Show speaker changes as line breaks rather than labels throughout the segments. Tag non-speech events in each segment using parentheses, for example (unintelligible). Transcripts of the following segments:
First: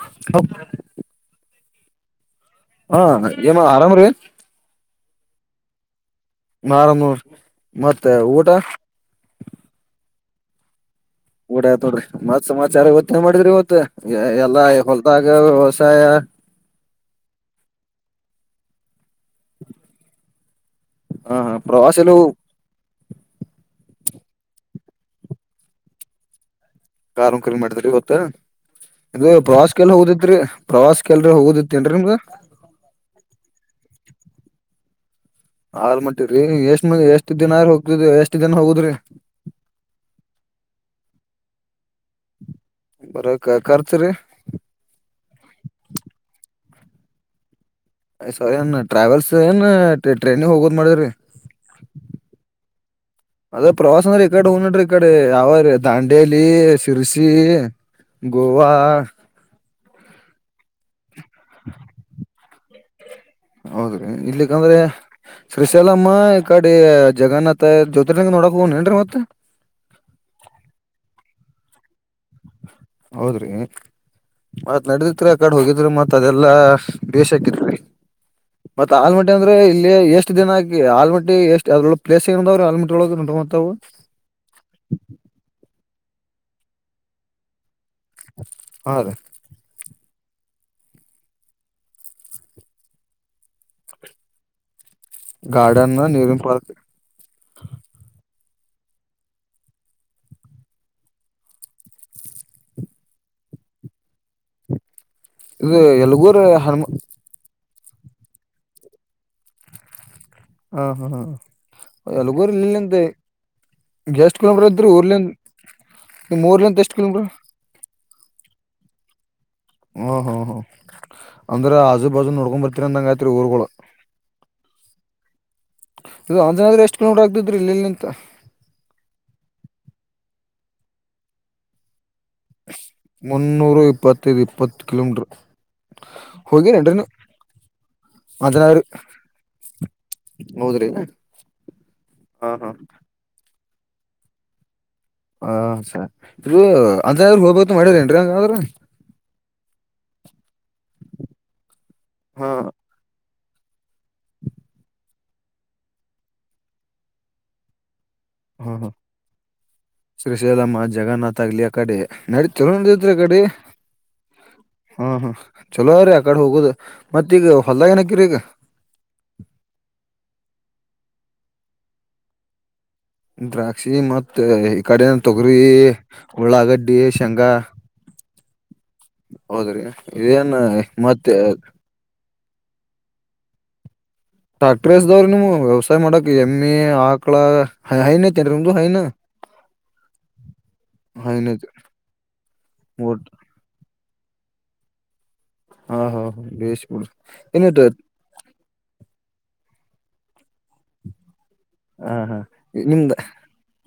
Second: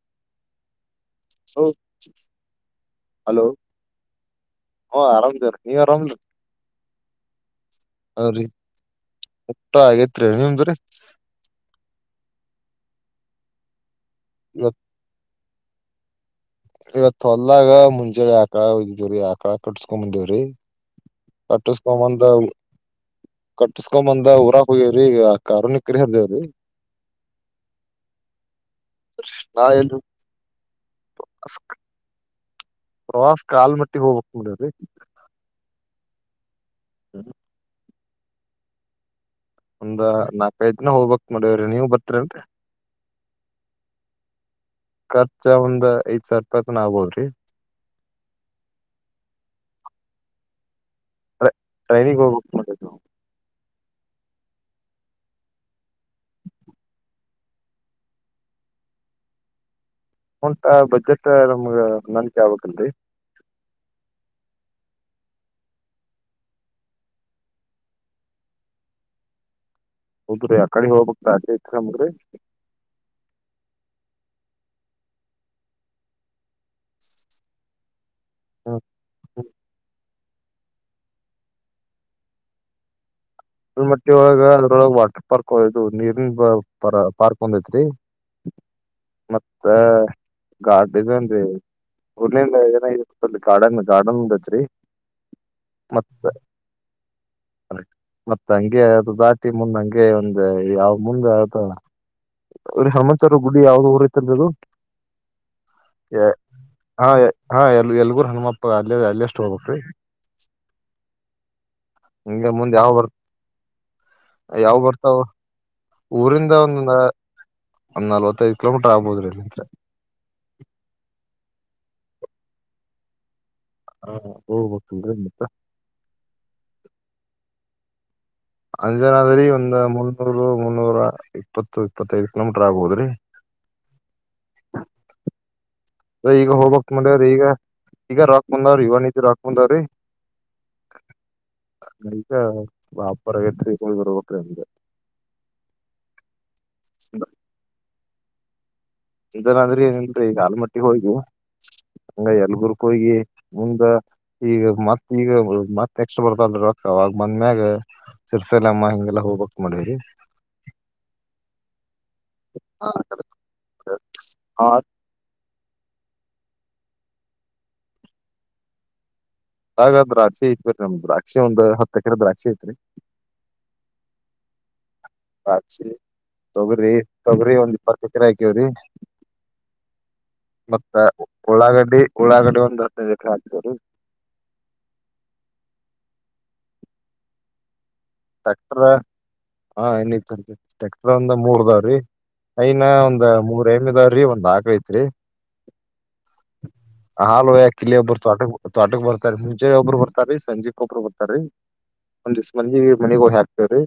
ಹಲ (unintelligible)
ಹೌ
ಹಾ ಏಮ್ಮ ಆರಾಮ್ರೀ
ಹಾ ಆರಾಮ್ೇ ರೀ ನೀವ ಆರಾಮ್ೇ
ನಾರನೂರ್ ಮತ್ತೆ ಊಟ
ನಿಮ್ದ್ರೀ
ಊಡತೋಡ್ರಿ ಮತ್ಾಚಾರ ಇತ್ತಿನ ಮಾಡಿದ್ರಿ ಇವತ್ತು ಎಲ್ಲಾ ಹೊಲ್ದಾಗ ವ್ಯವಸಾಯ
ಇವತೊಲ್ಾಗ ಮುಂಜಳೆ ಯಾಕಳ ಒ್ದವ್ರಿ ಯಕಳ ಕಟ್ಸ್ಕೊಂಡ ಬಂದೇವ್ರಿ
ಹ
ಕಟ್ಟಸ್್ಕೊ
ಪ್ರವಾಸ ಎಲ್ಲ
ಬಂದ ಕಟ್ಟಸ್್ಕೊಂಬಂದ ಊರಾಕ್ ಹೋಗ್ಯವ್ರಿ ಕಾರುನಕರಿ ಹಾರದೇವ್ರಿ
ಕಾರ ಕಲ್ ಮಾಡಿದ್ರ ಇವತ್ತು ಇದು
ನಾಳೆ ಎಲ್
ಪ್ರವಾಸಕ್ಕೆಲ್ ಹೋಗದಿತ್ರಿ ಪ್ರವಾಸಕ್ಕೆಲ್ರಿ ಹೋಗದಿತ್ತೇನ್ರಿ ನಿಮ್ಗ
ಪ್ರವಾಸ್ ಕಾಲ್ ಮಟ್ಟಿಗೆ ಹೋಗ್ಬೇಕಕ್ ನಡರಿ
ಹಾಲ್ ಮಾಟಿರಿೀ ಎಷ್ಟ ಮ ಎಷ್ಟ್ ದಿನಾರ ಹೋಗ್ತ ಎಷ್ಟ್ ದಿನ ಹೋಗುದ್ರಿ
ಒಂದ್ ನಾಲ್ಕೈಐ್ ದಿನ ಹೋಗ್ಬೇಕಕ್ ಮಾಡ್ಯವ್ರಿ ನೀವ್ ಬರ್
ಬರ ಖರ್ಚರಿ
ಖರ್ಚ ಒಂದ ಐದ್ ಸಾವಿರ ಇತ್ನ ಆಗ್ಬೋದ್ರಿ
ಯ್ ಸರಿ ಏನ್ ಟ್ರಾವೆಲ್ಸ್ ಏನ್ ಟ್ರೈನಿಗೆ ಹೋಗೋದ ಮಾಡಿದ್ರಿ
ಅದೇ ಟ್ರೈನ್ ಹೋಗಬೇಕು ಮಾಡುವ
ಅದ ಪ್ರವಾಸ ಅಂದ್ರೆ ಈ ಕಡೆ ಹೋಗ್ ನಡ್ರಿ ಈ ಕಡೆ ಯಾವ ರೀ ದಾಂಡೇಲಿ ಸಿರ್ಸಿ ಗೋವಾ
ಉಂಟಾ ಬಜೆಟ್ ನಮ್ಗ ನನ್ಕೆ ಆಬಕ್ಲ್ರಿ
ಹೌದ್ರಿ ಇಲ್ಲಿಕ್ಕಂದ್ರೆ ಶ್ರೀಶಾಲಮ್ಮ ಈ ಕಡೆ ಜಗನ್ನಾಥ ಜೊತೆಂಗ ನೋಡ ಹೋಗನ್ರಿ ಮತ್ತ
ಹೌದ್ರೀ ಆ ಕಡೆಿಗೆ ಹೋಗಬಕ್ ಆಚೆ ಐತ್್ರರಿ
ಹೌದ್ರಿ ಮತ್ ನಡದತ್ರಿ ಆ ಕಡೆ ಹೋಗಿದ್ರರು ಮತ್ ಅದೆಲ್ಲಾ ಬೇೇಶ್ ಹಾಕಿದಿ ಮತ್ತೆ ಆಲಮಟ್ಟ ಅಂದ್ರೆ ಇಲ್ಲಿ ಎಷ್ಟು ಎಷ್ಟ ದಿನ ಆಕಿಲ್ಮಟ್ ಎಷ್ಟ ಅದ್ರ ಪ್ೇಸ್ ಏ್ರರು ಆಲ್ಮಳ (unintelligible)
ಅಲ್ಮಟ್ಟಿ ಒಳಗ ಅದ್ರೊಳ ವಾಟರ್ ಪಾರ್ಕ್ ಇದು ನೀರ್ ಪ ಪಾರ್ಕ್ ಒಂದೈತ್ರಿ
ಹಾ ರೀ
ಮತ್ತೆ ಗಾರ್ ಇದನ್ರಿ ಉರ್ಲ್ಲಿಲ್ಲ ಏನ ಗಾರ್ಡನ್ ಗಾರ್ಡನ್ತ್ರಿ
ಗಾರ್ಡನ್ ನೀರು ಪಾರ್ಕ್
ಮತ್ತತ್ ಹಂಗೆ ಅ ದಾಟಿ ಮುಂದ್ ಹಂಗೆ ಒಂದು ಯಾವ ಮುಂದೆ ಯದ ಅವ್ರ ಹಮಂತರು ಗುಡಿ ಯಾವ್ದ ಊರ ಐತಲ್ದು
ಇದು ಎಲ್ಗೂರ್ ಹನುಮ
ಹಾ ಎ ಎಲ್ಗೂರ್ ಹನುಮಪ್ಪ ಅಲ್ಲಿ ಅಲ್ಲಿ ಅಷ್ಟು ಹೋಗಬಕ್ ರೀ
ಹಾ ಹ್ಮ್ ಹ
ಹಿಂಗ
ಎಲಗೂರಿ
ಮುಂದ್ ಯಾವ್
ಇಲ್ಲಿಂತೆ
ಬರ್
ಎಷ್ಟ್ ಕಿಲೋಮೀಟ್ರ
ಯಾವ್
ಇದ್ರ ಊರ್ಲಿ
ಬರ್ತಾವ
ನಿಮ ಊರ್ಲಿಂತ ಎಷ್ಟ್ ಕಿಲೋಮೀಟರ್
ಒನ ನಲವೈಐ ಕಲೋಮೀಟರ್ ಆಬುದದ ಇ ಅ
ಹಓ್ ಹ್ ಹ್ಮ್ ಅಂದ್ರೆ ಆಜು ಬಾಜು ನೋಡ್ಕೊಂಡ್ ಬರ್ತರಿ ಅಂದಂಗ ಆಯ್ತ್ರಿ ಊರ್ಗಳು
ಹಾ ಹೋಗ್ಬೇಕಲ್ರಿ ಮತ್ತ
ಇದು ಅಂಜನಾದ್ರ ಎಷ್ಟ್ ಕಿಲೋಮೀಡ್ರ ಆಗ್ತಿದ್ರಿ ಇಲ್ಲಿಲಿಂತ
ಅಂಜನಾದ್ರರಿ ಒಂದ್ ಮುನ್ನೂರು ಮುನ್ನೂರ ಇಪ್ಪತ್ತು ಇಪ್ಪತ್ತೈದು ಕಿಲೋಮೀಟರ್ ಆಗ್ಬೋದ್ರಿ
ತೂ ಇಪ್ಪತ್ತು ಕಿಲೋಮೀಟರು
ಈಗ ಹೋಗಬಕ್ ಮನ್ಯರಿಗ ಈಗ ರೋಕ್
ಅಂಜನಾದ್ರಿ
ಬಂದಾವ್ರಿ ಇವನ್ತಿ ರಾಕ್ ಬಂದಾವ್ರೀ
ಹೌದ್ರಿ
ನಗ
ಹಾ ಹಾ
ವಾಪರ ೈತ್ರಿ ಬರ್ಬಟ್ರಿ ಅಮಗೆ
ಹ ಸರಿ ಇ ಅಂತರು ಹೋಗ್ಬತ್ ಮಾಡ್ಯ್ರ ಏನ್ರಿ ಹಂಗ ಆದ್ರ
ಇದನಾದ್ರೆ ಏನ ಈಗ ಆಲ್ಮಟ್ಟಿಗೆ ಹೋಗಿ ಹಂಗ
ಹಾ
ಯಲ್ಗುರ್ಕ ಹೋಗಿ ಮುಂದ ಈಗ ಮತ್ ಈಗ ಮತ್ತ ಎಕ್ಸ್ಟ್ ಬರ್ತಲ್ರಿ ಅವಾಗ ಬಂದ್ಮ್ಯಾಗ
ಹಾ ಹಾ
ಸರ್ಸಲ್ಲಮ್ಮ ಹಿಗೆಲ್ಲ ಹೋಗ್ಕ್ ಮಾಡ್ಯರಿ
ನಡ ಚಲೋ ನಡದತ್ರಿ ಕಡೆ ಹಾ ಹಾ ಚಲೋ್ರೀ ಆ ಕಡೆ ಹೋಗೋುದು ಮತ್ತ ಈಗ ಹೊಲ್ದಾಗ ಏನಕರಿ ಈಗ
ಹಾಗ ದ್ರಾಕ್ಷಿ ಐತ್ರಿ ನಮ್ದ ದ್ರಾಕ್ಷಿ ಒಂದು ಹ ಕೆರೆ ದ್ರಾಕ್ಷಿ ಐತ್ರಿ
ದ್ರಾಕ್ಷಿ ಮತ್ತೆ ಕಡೆ ತೊಗರಿ
ದ್ರಾಕ್ಷಿ ತೊಗರಿ
ಉಳ್ಳಾಗಡ್ಡಿ ಶೇಂಗಾ
ತೊಗರಿ ಒಂದ್ ಇಪ್ಪತ್ತ ಎಕರೆ ಹಾಕಿವ್ರಿ
ಹೌದ್ರಿ ಇದೇನ್
ಮತ್ತ
ಮತ್ತೆ
ಉಳ್ಳಾಗಡ್ಡಿ ಉಳ್ಳಾಗಡ್ಡಿ ಒಂದು ಹದಿನೈದು ಎಕರೆ ಹಾಕ್ತೀವಿ ರೀ
ಟ್ರ್ಯಾಕ್ಟರ್ ಎಸ್ ಅದಾವರಿ ನಿಮವು ವ್ಯವಸಾಯ ಮಾಡಕ್ ಎಮ್ಮೆ ಆಕಳ ಕೆಂಗಲ್
ಟ್ರ್ಯಾಕ್ಟರ್
ಹೈನಾ
ಹಾ ಇನ್ನೂ ಇತ್ತು ಅದಕ್ಕೆ ಟ್ರ್ಯಾಕ್ಟರ್ ಒಂದು ಮೂರು
ಐತಿ
ಅದಾವ ರೀ ಐನಾ ಒಂದ್
ಒಟ್
ಮೂರ್ ಎಮ್ಮಿ ಅದಾವ್ರಿ ಒಂದ್ ಆಕಳ ಐತ್ರಿ
ಹಾ ಹಾ ಹಾ, ಬೇಸ್ ಬಿಡ್ರಿ
ಹಾಲ್
ಏನ
ವೈಯಾಕ್ ಇಲ್ಲೆ ಒಬ್ಬರು ತ್ವಾಟಕ್ ತ್ವಾಟಕ್ ಬರ್ತಾರ ರಿ ಮುಂಜೆಲ್ ಒಬ್ರು ಬರ್ತಾರೀ ಸಂಜೀಕ್ ಒಬ್ರು ಬರ್ತಾರ ರಿ
ಹಾ
ಒಂದಿಸು ಮಂದಿ ಮನಿಗ್ ಹೋಗಿ ಹಾಕ್ತೇವ್ರೀ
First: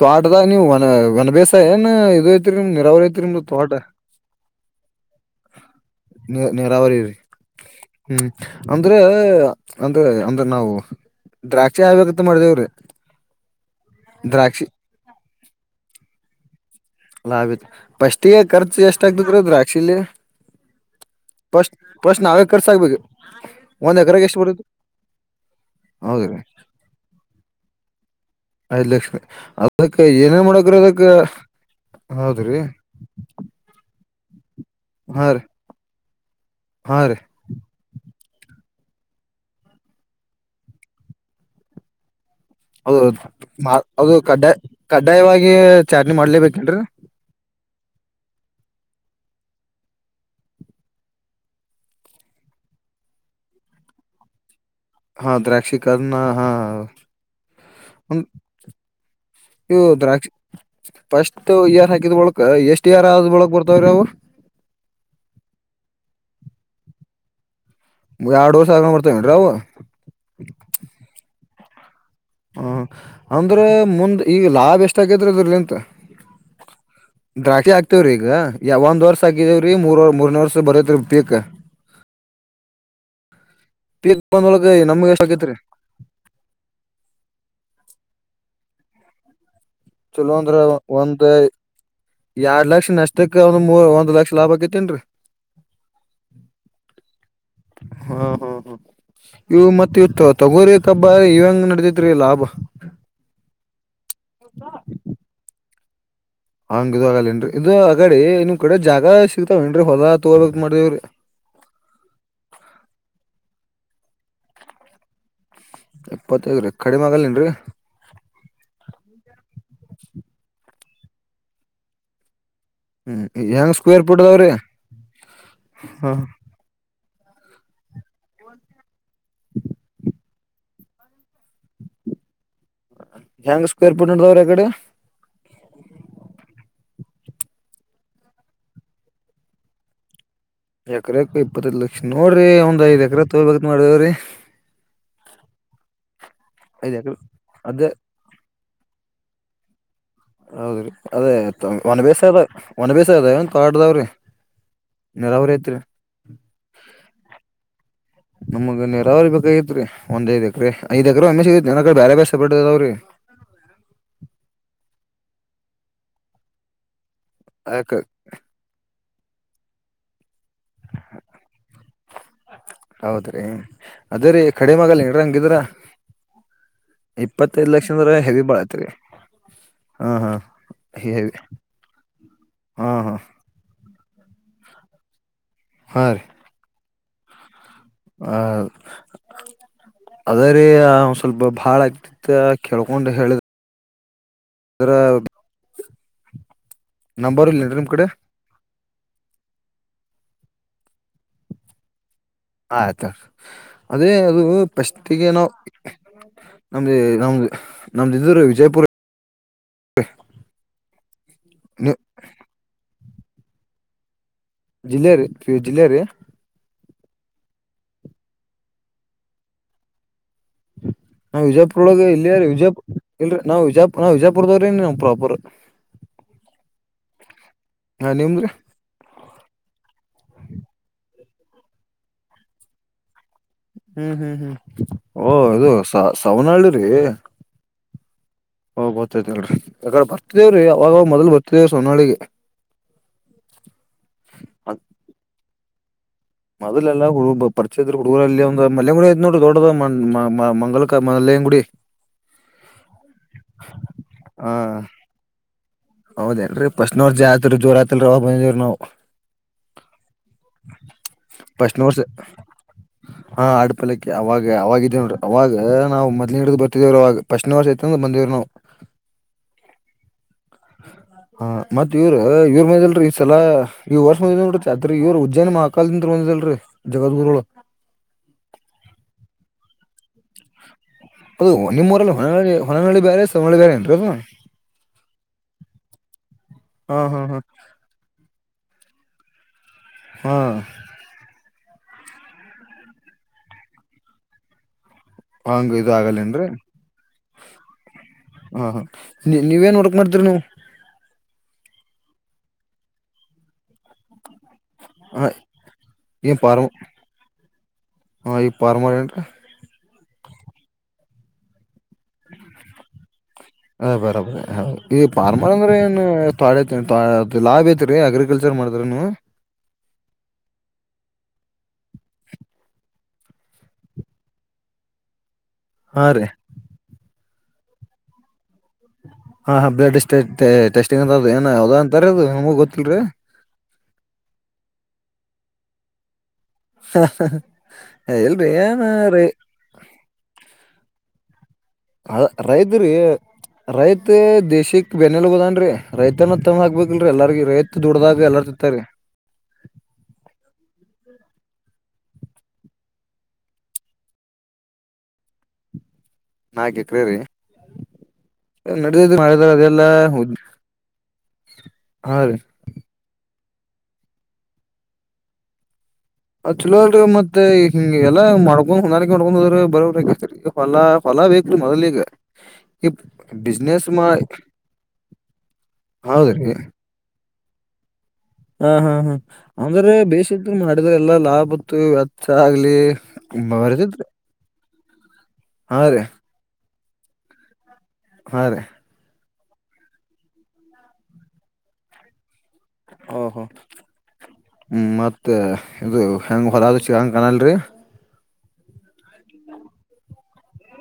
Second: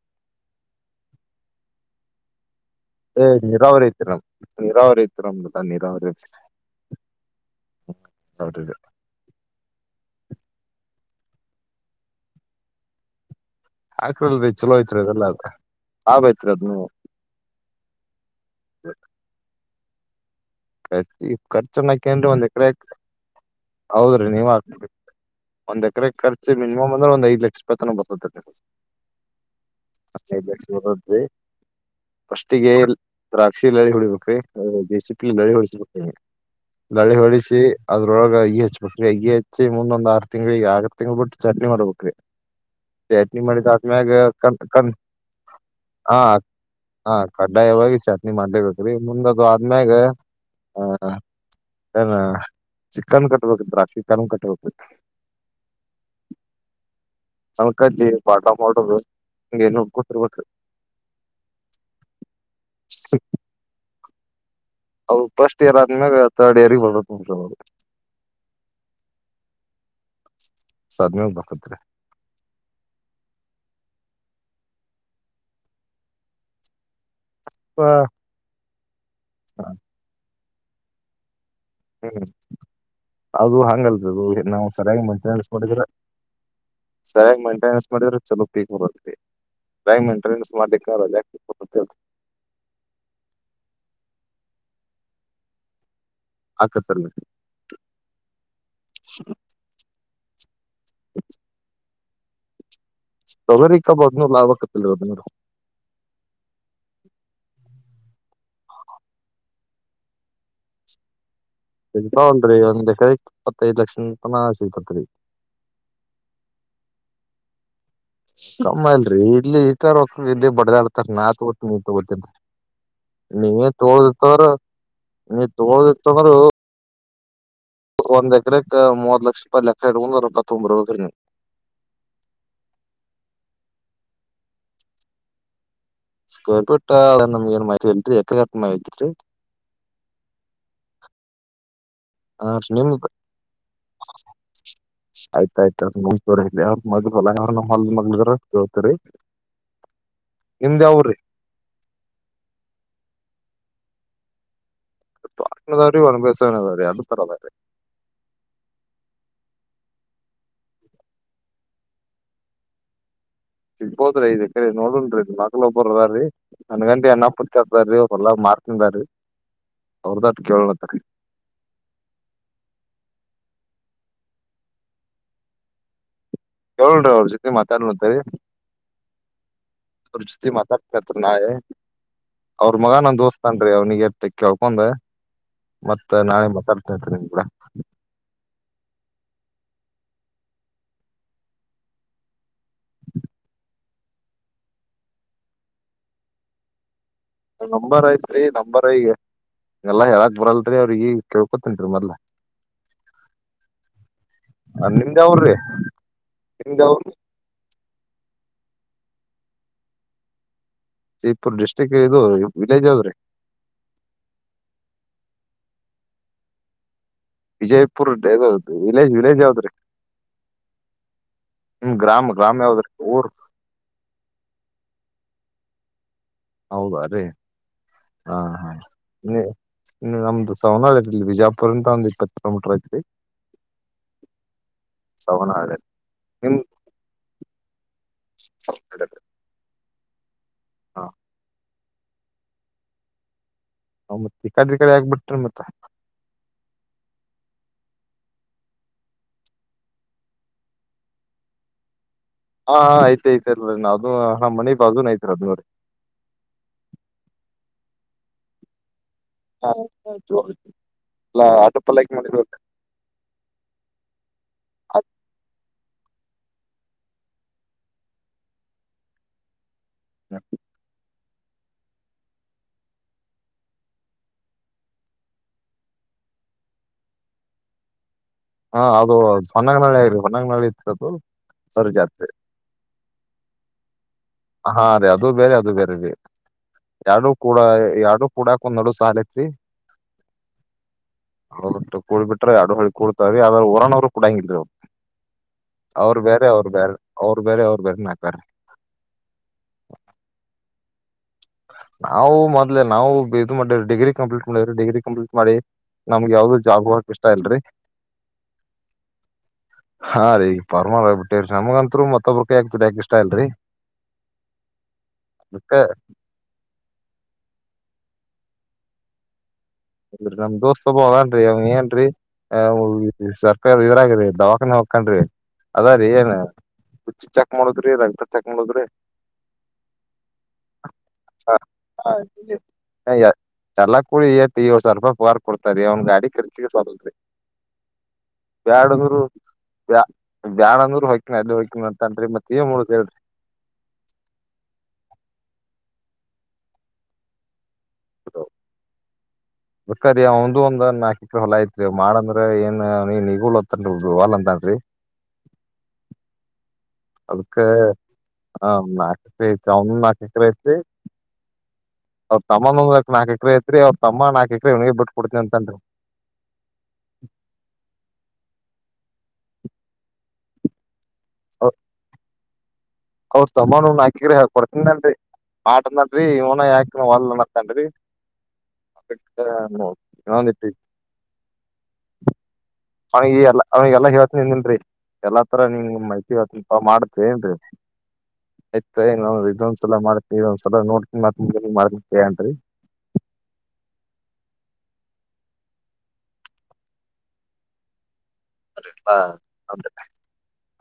ತ್ವಾಟದಾಗ ನೀವು ವನ ವನ್ ಬೇಸಾಯ ಏನ್ ಇದು ಐತ್ರಿ ನಿಮ್ ನೀರಾವರಿ ಐತ್ರಿ
ಹೇ
ನಿಮ್ದು ತೋಟ
ನೀರಾವರಿ ಐತ್ರಿ ನಮ್ದು ನೀರಾವರಿ ಐತ್ರಿ ನಮ್ದು ನೀರಾವರಿ ಐತ್ರಿ
ನೀ ನೀರಾವರಿ ರೀ ಹ್ಮ್ ಅಂದ್ರ ಅಂದ್ರ ಅಂದ್ರ ನಾವು ದ್ರಾಕ್ಷಿ ಹಾಕ್ಬೇಕಂತ ಮಾಡ್ದೇವ್ರಿ
ಹಾಕ್ರಲ್ರಿ ಚಲೋ ಐತ್ರಿ ಅದೇಲ್ಲ ಅದು ಲಾಭ ಐತ್ರಿ ಅದ್ನು
ಲಾಭ ಐತ್ರಿ ಫಸ್ಟ್ಗೆ ಖರ್ಚು ಎಷ್ಟಾಗತೈತಿ ರಿ ದ್ರಾಕ್ಷಿಲೀ
ಖರ್ಚ ಖರ್ಚನ್ನಕ ಏನ್ರಿ ಒಂದ್
ಖರ್ಚು
ಎಕ್ರೆ
ಹಾಕ್ಬೇಕ ಒಂದ್
ಹೌದ್ರಿ
ಎಕರೆಗೆ ಎಷ್ಟ್
ನೀವ್
ಬರತ್ತ
ಹಾಕ್ಬ ಒಂದ್ ಎಕ್ರೆ
ಹೌದ್ರಿ
ಖರ್ಚ ಮಿನಿಮಮ್ ಅಂದ್ರ ಒಂದ ಐದು ಲಕ್ಷ ರೂಪಾಯ ತನ ಬರ್ತೈತ್ರಿ ಅದು
ಐದು ಲಕ್ಷ ಅದಕ್ಕ ಏನೇನ್ ಮಾಡಬೇಕ್ರಿ ಅದಕ್ಕ
ಬರ್ತೈತ್ರಿ
ಹೌದ್ರಿ
ಫಸ್ಟಿಗೆ ದ್ರಾಕ್ಷಿಲ್ಲಲ್ಲಿ ಹೊಡಿಬೇಕ್ರಿ
ಹಾ ರೀ
ಗಳಿ ಹೊಡಿಸಬೇಕ್ರಿ
ಹಾ
ಗಳಿ
ರೀ
ಹೊಡಿಸಿ ಅದ ಒಳಗ ಅಗಿ ಹಚ್ಬೇಕ್ರಿ ಅಗಿ ಹಚ್ಚಿ ಮುಂದೊಂದ ಆರು ತಿಂಗಳಿಗೆ ಆರ್ ತಿಂಗಳ ತಿಂಗ್ಳ ಬಿಟ್ಟು ಚಾರ್ನಿ ಮಾಡ್ಬೇಕ್ರಿ
ಹೌದು
ಚಟ್ನಿ ಮಾಡಿದ
ಹೌದ್ರೀ
ಆದ್ಮ್ಯಾಗ
ಅದು ಕಡ್ಡಾಯ
ಕಣ್ ಕಣ್
ಕಡ್ಡಾಯವಾಗಿ ಚಾರ್ನಿ
ಹಾ
ಮಾಡ್ಲೇಬೇಕೇನ್ರೀ
ಹಾ ಕಡ್ಡಾಯವಾಗಿ ಚಾರ್ನಿ ಮಾಡ್ಲೇಬೇಕ್ರೀ ಮುಂದದು ಆದ್ಮ್ಯಾಗ ಹ ಚಿಕ್ಕನ್ ಕಟ್ಟಬೇಕರಿ ಚಿಕ್ಕನ್ ಕಟ್ಟಬೇಕು
ಹಾ ದ್ರಾಕ್ಷಿ ಕನ್ನ ಹಾ
ಅದು ಕಡ್ಡಿ
ಒಂದ್-
ಬಾಟಾ ಮಾಡೋದು ಹಿಂಗ ಏನ್
ಇವು ದ್ರಾಕ್ಷಿ
ನೋಡ್ಕೊತಿರ್ಬೇಕ್ರಿ
ಫಸ್ಟ್ ಇಯರ್ ಹಾಕಿದ್ ಹೊಳಕ್ ಎಷ್ಟ್ ಇಯರ್ ಆದ್ ಹೊಳಕ್ ಬರ್ತಾವ್ರೀ ಅವು
ಅವು ಫಸ್ಟ್ ಇಯರ್ ಆದ್ಮ್ಯಾಗ ಥರ್ಡ್ ಇಯರ್ ಗೆ ಬರ್ತಾವ ನೋಡ್ರಿ ಅವು
ಎರಡ್ ವರ್ಷ ಆದ್ಮೇಲೆ ಬರ್ತಾವೇನ್ರಿ ಅವು
ವರ್ಷ ಆದ್ಮೇಲೆ ಬರ್ತೆತ್ರಿ
ಹ ಅಂದ್ರೆ ಮುಂದ್ ಈಗ ಲಾಭ ಎಷ್ಟ ಐತೈತ್ರಿ ಅದೂರ್ಲಿಂತ ದ್ರಾಕ್ಷಿ ಹಾಕ್ತೀವ್ರೀಗ ಯಾವ ಒಂದ್ ವರ್ಷ ಹಾಕಿದೇವ್ರೀ ಮೂರ್ರ್ ಮೂರ್ನೇ ವರ್ಷ ಬರೋತ್ರಿ ಪೀಕ್
ಹ್ಮ್ ಅದು ಹಂಗಲ್
ಪೀಕ್
ರೀ ಅದು ನಾವು
ಬಂದೊಳಗ
ಸರಿಯಾಗಿ
ನಮ್ಗ್ ಎಷ್ಟ
ಮೈಂಟೆನೆನ್ಸ್
ಆಕೇತ್ರಿ
ಮಾಡಿದ್ರ ಸರಿಯಾಗಿ ಮೈಂಟೆನೆನ್ಸ್ ಮಾಡಿದ್ರ ಚಲೋ ಪೀಕ್ ಹಾ ಬರ್ತಿ
ಚಲೋ ಅಂದ್ರ ಒಂದ ಎರಡ್ ಲಕ್ಷ ನಷ್ಟಕ್ಕೆ ಒಂದ್ ಮೂ ಒಂದ್ ಲಕ್ಷ ಲಾಭ ಆಕ್ಕತೇನ್ರಿ
ಆಕತರ್ಲ್ಲ
ಹಾ ಹಾ ಹಾ ಇವು ಮತ್ತೆ ಇವು ತಗೋರಿ ಕಬ್ಬ ಇವಂಗ ನಡದ ಕರೆ ಲಾಭ
ತೊಗರಿ ಕಬ್ಬ ಅದನು ಲಾಭ ಆಕ್ಕತಿಲ್ಲ ಅದನು ರಿ
ಹಾಂಗ್ ಇದು ಆಗಲೇನ್ರಿ ಇದು ಅಗಡಿ ನಿಮ್ ಕಡೆ ಜಾಗ ಸಿಗ್ಕ್ತಾವ ಏನ್ರೀ ಹೊಲಾ ತೋಗಬೇಕು ಮಾಡೆವರೀ
ಸಿಗತಾವಲ್ರಿ ಒಂದ್ ಎಕರೆ ಇಪ್ಪತ್ತೈದ್ ಲಕ್ಷ ತನ ಸಿಗತೈತ್ರಿ
ಇಪ್ಪತ್ತೈದ ರೀ ಕಡಿಮೆ ಆಗಲ್ ಏನ್ರೀ
ಕಮ್ಮಿ ಆಯ್ತ್ ರಿ ಇಲ್ಲಿ ಇಟಾ ರೊಕ್ಕ ಇಲ್ಲಿ ಬಡ್ದಾಡ್ತಾರ ನಾ ತಗೋತಿನ ನೀ ತಗೋತಿನ್ ಅಂತ
ಹ್ಮ್ ಹೆಂಗ್
ನೀವೇನು
ಸ್ಕ್ವೇರ್
ತಗೊಳ್ಳೋದು
ಫೀಟ್
ಇತ್ ಅಂದ್ರ
ಅದಾವ್ರಿ
ನೀವು ತಗೊಳ್ಳೋದು ಇತ್ತು
ಹಾ
ಅಂದ್ರ ಒಂದ್ ಎಕರೆ ಕ್ಕಾ ಮೂವತ್ತು ಲಕ್ಷ ರೂಪಾಯಿದ್ದು ಲೆಕ್ಕಾ ಇಟ್ಕೊಂಡ ರೊಕ್ಕ ತಗೊಂಡ್ ಬರ್ಬೇಕು ರೀ ನೀವು (unintelligible)
ಹೆಂಗ ಸ್ಕ್ವೆೇರ್ ಫೀಟ್ ನಡದಾವರಿ ಆಕಡೆ
ಸ್ಕ್ವೇರ್ ಫೀಟ್ ಅಳಿಯದು ನಮಗ ಏನ್ ಮಾಹಿತಿ ಇಲ್ರಿ ಎಕರೆ ಅಟ್ಟ ಮಾಹಿತಿ ರಿ
ಎಕರೆಕ್ ಇಪ್ಪತ್ತೈದು ಲಕ್ಷ ನೋಡ್ರಿ
ರೀ
ಒಂದ್ ಐದ್ ಎಕ್ರೆ ತೋ ಬೇಕ ಮಾಡಿವ್ರೀ
ಆಯ್ತಾಯ್ತ ಅವ್ರ
ಐದ್ ಎಕರೆ
ಮಲ್ಲ ಅವ ನಮ್ಮ
ಅದೇ
ಹೊಲ ನೆ ಕೇಳ್ತರಿ
ಹೌದ್ರಿ ಅದೇ ಒನ್ ಬೇಸ ಅದ ಒನ್ ಬೇಸ ಅದ ಒ ತ ಆಡ್ದಾವ್ರಿ
ದಾವ್ರೀ ಒನ್ ಬಸನ್ ಅದಾವ್ರೀ ಅದು ತರದ್ರೆ
ನಮ್ಗ ನೀರಾವರಿ ಬೇಕಾಗಿತ್ರಿ ಒಂದ್ಐದ ಎಕ್ರ ಐ್ ಎಕ್ರ ಒಮ್ಮೆ ಸಿಗತಿ ನ ಕಡೆ ಬೇ ಬೇಸ ಬ ಬಿಡದಾವ್ರೀ
ಸಿಗ್ಬೋದ್ರಿ ಇ್ರ ನೋಡನ್ರಿ ಇ ಮಕ್ಲ್ ಒಬ್ಬರದ್ರೀ ನನ್ ಗಂಟ ಅಪ್ಪ ಟ್ಟೀ
ಆ
ಅವ್ರ ಎಲ್ಲಾ ಮಾರ್ತಿಂದ ರೀ ಅವ್ರ ದ
ಹೌದ್ರಿ ಅದೇ ರೀ ಕಡಿಮಾಗಲ್ಲ ನೀನ್್ರ ಹಂಗಿದ್ರ
ಕ್ರಿ ಅವ್ರ ಜೊತೆ
ಇಪ್ಪತ್ತೈದ್
ಮಾತಾಡ್
ಲಕ್ಷ ಅಂದ್ರ
ನಂತರಿ
ಹೆವಿ ಬಾಳ ಐತ್ರಿ ಹಾ
ಅವ್ರ
ಹಾ
ಜೊತೆ ಮಾತಾಡ್ತನತ್ ನೇ
ಹೇವಿ
ಅವ್ರ
ಹಾ
ಮಗ
ಹಾ
ನಂದ ದೋಸ್ತ್ನ್ೀ ಅವ್ನಿಗೆ ೆಕ್ಕೆ ಹೊಳ್ಕೊಂಡೆ
ಹಾ
ಮತ್ತೆ
ರೀ
ನಾಳೆ ಮಾತಾಡ್ತೀ ನಿಮ್ ಕೂಡ
ಆ ಅದ ರೀ ಒ ಸ್ವಲ್ಪ ಭಾಳ ಆಗ್ತಿತ್ತ ಕೇಳ್ಕೊಂಡು ಹೇಳಿದ ಅರ ನಿಮ್
ನಂಬರ್
ಕಡೆ
ಐತ್ರಿ ನಂಬರ್ ಈಗ ಎಲ್ಲಾ ಹೇಳಕ್ ಬರಲ್ರಿ ಅವ್ರ ಈ ಕೇಳ್ಕೊತನ್ರಿ ಮೊದ್ಲ
ಆಯ್ತು ಅದೇ ಅದು
ನಿಮ್ದ
ಪಫಸ್ಟ್ಿಗೆ ನಾವು
ಯಾವ್ರಿ ನಿಮ್ದ
ನಮ್ದ
ಯಾವ
ನಮ್ದ ನಮ್ದರು ವಿಜಯಪುರ
ಜೀಪುರ್ ಡಿಸ್ಟ್ರಿಕ್ ಇದು ವಿಲೇಜ್ ಆದದ್ರೀ
ಜಿಲ್ಲೆಯ ರ ಜಿಲ್ಲೆಯ ರೇ
ವಿಜಯಪುರ್ ಯದ್ದದು ವಿಲೇಜ್ ವಿಲೇಜ್ ಯಾವದ್ರೀ
ನಾ್ ವಿಜಯಪುರಳಗೆ
ಗ್ರಾಮ
ಇಲ್ಲಿಯೀ
ಗ್ರಾಮ
ವಿಜಯ
ಯಾವ್ದ್ರಿ ಊರ್
ಇಲ್ರಿ ನಾವು ವಿಜಾು ನಾ್ ವಿಜಯಾಪುರ್ದವ್ರಿನ್ ನಾ್ ಪ್ರಾಪರ್ ವಿಜಾಪುರ (inaudible)
ಹೌದ ರೀ ಹಾ ಹಾ ಇನ್ನು ನಮ್ದು ಸವನಳ ಇಲ್ಲಿ ವಿಜಾಪುರ್ ಅಂದ ಒಂದ ಇಪ್ಪತ್ತು ಕಿಲೋಮೀಟರ್ ಐತ್ರಿ
ಹ್ಮ್ ಹ್ಮ್ ಹ್ಮ್ ಓ
ಸವನಾಳ
ಇದು ಸ
ನಿಮ್
ಸವನಹಳ್ಳಿ ರರಿ ಹಓ
ಹ
ಗೊತ್ತೈತಿ ಹೇಳ್ರಿ ಯಕಡೆ ಬರ್ತಿದೇವ್ರಿ ಅವಾಗ ಮೊದಲ್ ಬರ್ತಿದೇವ್ರೀ ಸೊನ್ನಳಿಗೆ
ಹ ಮತ್ತ ಈ ಕಡಿ ಕಡೆ ಆಗ್ಬಿಟ್ರಿ ಮತ್ತ
ಮೊದಲೆಲ್ಲ ಹ ಪರಿಚಯ ಹುಡುಗರಲ್ಲಿ ಒ ಮ್ ನೋಡ ದೊಡ್ಡ ಮಲಕ ಮ ಂಗುಡಿ
ಹಾ ಆಯ್ತ ಐತ್ಲ್ರಿ ನ ಅದ ಹಾ ಮನಿ ಬಾಜೂುನ್ ಐತ್ರಿ ಅದ್ ನೋರಿ
ಹೌದೇಏನ್ರೀ ಫಸ್ಟ್ನವ್ರ ಜಾತ್ರು ಜೋರ ಆತಿಲ್ ಒಬವರು ನಾವವು
ಹ ಆತಯ್ತ ಎಲ್ಲ
ಫಸ್ಟ್ನ ವರ್ಷ
ಆಟೋಪಲ್ಲಕ ಮಾಡಬೇಕ
ಹಾ ಆಡ್ಪಲ್ಕ್ಕೆ ಅವಾಗ ಅವಾಗಿದ್ದೇ ನೋಡ ಅವಾಗ ನಾವು ಮತ್ತ ಡ ಬರ್ತಿದೇವರು ಅವಾಗ ಪಶ್ನ ವರ್ಷ ಐತಂದ ಬಂದೇವ್ರು ನಾವವು
ಅಮೇಲ್ (inaudible)
ಹಾ ಮತ್ ಇವ್ರು ಇವ್ರ ಮ್ಲ್ರಿ ಈ ಸಲ ಇವ ವರ್ಷ ಮಲ್ ಚಾತ್ರಿ ಇವ್ ಉಜ್ಜಯನ ಮಹಕಾಲ್ದಿಂದ ಲ್ರರಿ ಜಗದ್ಗುರುಗಳು
ಹಾ ಅದು ಹೊನ್ನಗ ನಳಿ ಆಐರಿ ಹೊನ್ನಗ ನಳ್ಳಿ
ಅದು ನಿಮ್ಮೂರಲ್ಲಿ ಹೊಿ ಹೊನಹಳ್ಳಿ ಬೇರೆ ಸವಳ್ಳಿ ಬೇರೆ ಅಂತ
ಹಾ ರೀ ಅದು ಬೇರೆ ಅದು ಬೇರೆ ರೀ
ಹಾ ಹಾ
ಎರಡು
ಹಾ
ಕೂಡ ಎರಡು ಕೂಡ ಒಂದ ನಡು ಸಾಲ ಐತ್ರಿ
ಹಾ
ಹ ಬಿಟ್ಟ ಕೂ ಬಿಟ್ರೆ ಅಡು ಹುಿ ಕೂಡ್ತಾವ್ರ ಆದ್ರ ಒರೋ್ರು ಕಡಂಗಲ್ರಿ ಅವರು
ಹಂಗ ಇದು
ಅವರು
ಆಗಲ್ಲೇನ್ರಿ
ಬೇರೆ ಅವರು ಬೇರೆ ಅವರು ಬೇರೆ ಅವರು ಬೇರೆ ನ
ಹಾ ಹಾ ನೀ ನೀವೇನ್ ಹಡಕ್ ಮಾಡತರಿ ನೀ
ನಾವು ಮೊದ್ಲೆ ನಾವು ಇದ ಮಾಡೇ ಡಿಗ್ರಿ ಕಂಪ್ಲೀಟ್ ಡಿಗ್ರಿ
ಹ
ಕಂಪ್ಲೀಟ್ ಮಾಡಿ ನಮ್ಗ್ ಯಾವ್ದ್ ಜಾಬ್ ಹೋಗಕ್ ಇಷ್ಟ ಇಲ್ರರಿ
ಹಾ ಈ ಪಾರಮನೆಂಟ
ಹಾ ರೀ ಈ ಪರಮ ಆಗ್ ಬಿಟ್ಟೇ ರೀ ನಮಗಂತತ್ರು ಮತ್ತೊಬ್ಬಕ ಆಗ್ತತಿರಿ ಯಾಕಷ್ಟ
ಹ ಬರಬರ ಈ ಪಾರ್ಮಳ
ಅದಕ್ಕ
ಅಂದ್ರೆ ಏನ್ ಪಾ ಲಾಭ ಐತ್ರಿ ಅಗ್ರಿಕಲ್ಚರ್ ಮಾಡದ್ರ ನೀ
ಇಲ್ರಿ ನಮ್ ದೋಸ್ತ್ ಹಬ್ಬ ಅದಏನ್ರರಿ ಅವನ ಏನ್ರರಿ ಆ ಸರ್ಕಾರ ಇವರಗ್ರರಿ ದವಾಖಾನ ಹಕಂಡ್ರಿ ಅದ ರೀ ಏನ್ ಹುಚ್ಚಿ ಚೆಕ್ ಮಾಡದ್ರಿ ರಕ್ತ ಚೆಕ್ ಮಾಡದ್ರಿ
ಹಾ ಹಾ ಬ್ಲಡ್ ಟೆಸ್ಟಿಂಗ್ ಅಂತ ಏನ ಯಾವದ ಅಂತರದು ನಮಗು ಗೊತ್ತಿಲ್ರರಿ
ಚಲ ಕೂಳ ತಿ ಇವ್ ಸ್ವಲ್ಪ ವರ್ ಕೊಡ್ತಾರೆ ಅವ್ ಗಾಡಿ ಕ ಸ್ವಾತಂತ್ರ
ಇಲ್ರಿ ಏನ್
ಬ್ಯಾಡನೂರು
ರೈ
ಬ್ಯಾಡನೂರು ಹ
ಅ ರೈತ ರೈತ ದೇಶಕ್ ಬೆನಲ್ ಹೋದನ್ರಿ ರೈತನ ತಮ್ಮ ಹಕ್ಬೇಕಲ್ರರಿ ಎಲ್ಲಾರ್ಗ ರೈತ್ ದುಡದಾಗ ಎಲ್ಲಾರ್ ತಿತ್ತರಿ
ಬಕಾರಿ ಒಂದ ಒಂದನ್ಾಕ ಹೊಲ ಐತ್ರಿ ಮಾಡಂದ್ರ ಏನ್ ನೀನ್ ಹಗತ್ತನ್ ಹೊಲ್ ಅಂತ (inaudible)
ನಾಕ್ ಎಕರೆ ರೀ
ಅದಕ್ಕೆ ಆ ನ
ನಡದಿದ್ ಮಾಡಿದ್ರ
ಕ ಅವ
ಅದೆಲ್ಲಾ
ನ ಕ್ರಿಸಿ
ಹಾ
ಅವ್ರ ತಮ್ಮನೊಂದ್ಾಕ್ ನಾಕ ಎಕರೆ ಐತ್ರಿ ಅವ್ರ ತಮ್ಮ ನಾಕ ಎಕರೆ ಒಣಗ್ ಬಿಟ್ಟಿ ಕೊಡ್ತೀನ ಅಂತನ್ರಿ
ಆ ಚಲೋ ಮತ್ತೆ ಹ ಎಲ್ಲಾ ಮ್ಕೊಂಡ್ ಹೊಂದಾಣಿಕೆ ಮಡ್ಕೊಂಡ್ ಹದ್ರೆ ಬರ ಈಗ ಹೊಲ ಹೊಲಾವಕ್ು ಮೊದಲಿಗೆ
ಹೌದ ಅಮ್ಮನ ನಾಕಿಗ್ರ ಹಾಕ್ ಕೊಡ್ತೀನಿನ್ರಿ ಆಟ ನಡ್ರಿ
ಹೌದ್ರಿ
ಇನ ಯಾಕ ಹೊಲ್ತನ್ರಿ
ಹಾ ಹಾ ಹಾ ಅಂದ್ರೆ ಬೇಸದ
ಇನ್ನೊಂದಿಟ್ಟ
ಮಾಡಿದ್ರ ಎಲ್ಲಾ ಲಾಭ ಇತ್ತು ವ್ಯಚ್ಚ ಆಗ್ಲಿ
ಈಲ್ಲ
ಬರ್ತತ್ರಿ
ಅವಿಗೆಲ್ಲ ಹೇ ಎಲ್ಲಾ ತರ
ಹಾ
ನೀಂಗ
ರೀ
ಮೈತಿಲ್ಪ ಮಾಡ್ತ ಏನರಿ
ಹಾ ರೀ
ಆಯ್ತ ಇದೊಂದ್ಸಲ ಮಾಡ್ತ ಇದೊಂದ್ಲ ನೋಡ್ಕಿತ್ ಮಾಡನ್ರಿ
ಹಓ ಹೋ ಹ್ಮ್ ಮತ್ತೆ ಇದು ಹೆಂಗ ಹೊರದು ಚಕ್ಕ ಹಂಗ್ ಕನಲ್ರಿ
ಹಾ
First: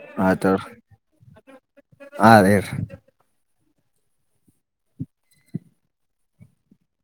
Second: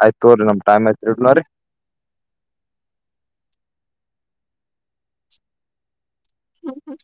ಆಯ್ತ ತೋರಿ ನಮ ಟೈಮ್ ಆಯ್ತ್ ಇಡ ನೋ್ರರಿ
ಆ
ಹ್ಮ್ ಹ್ಮ್ ಹ್ಮ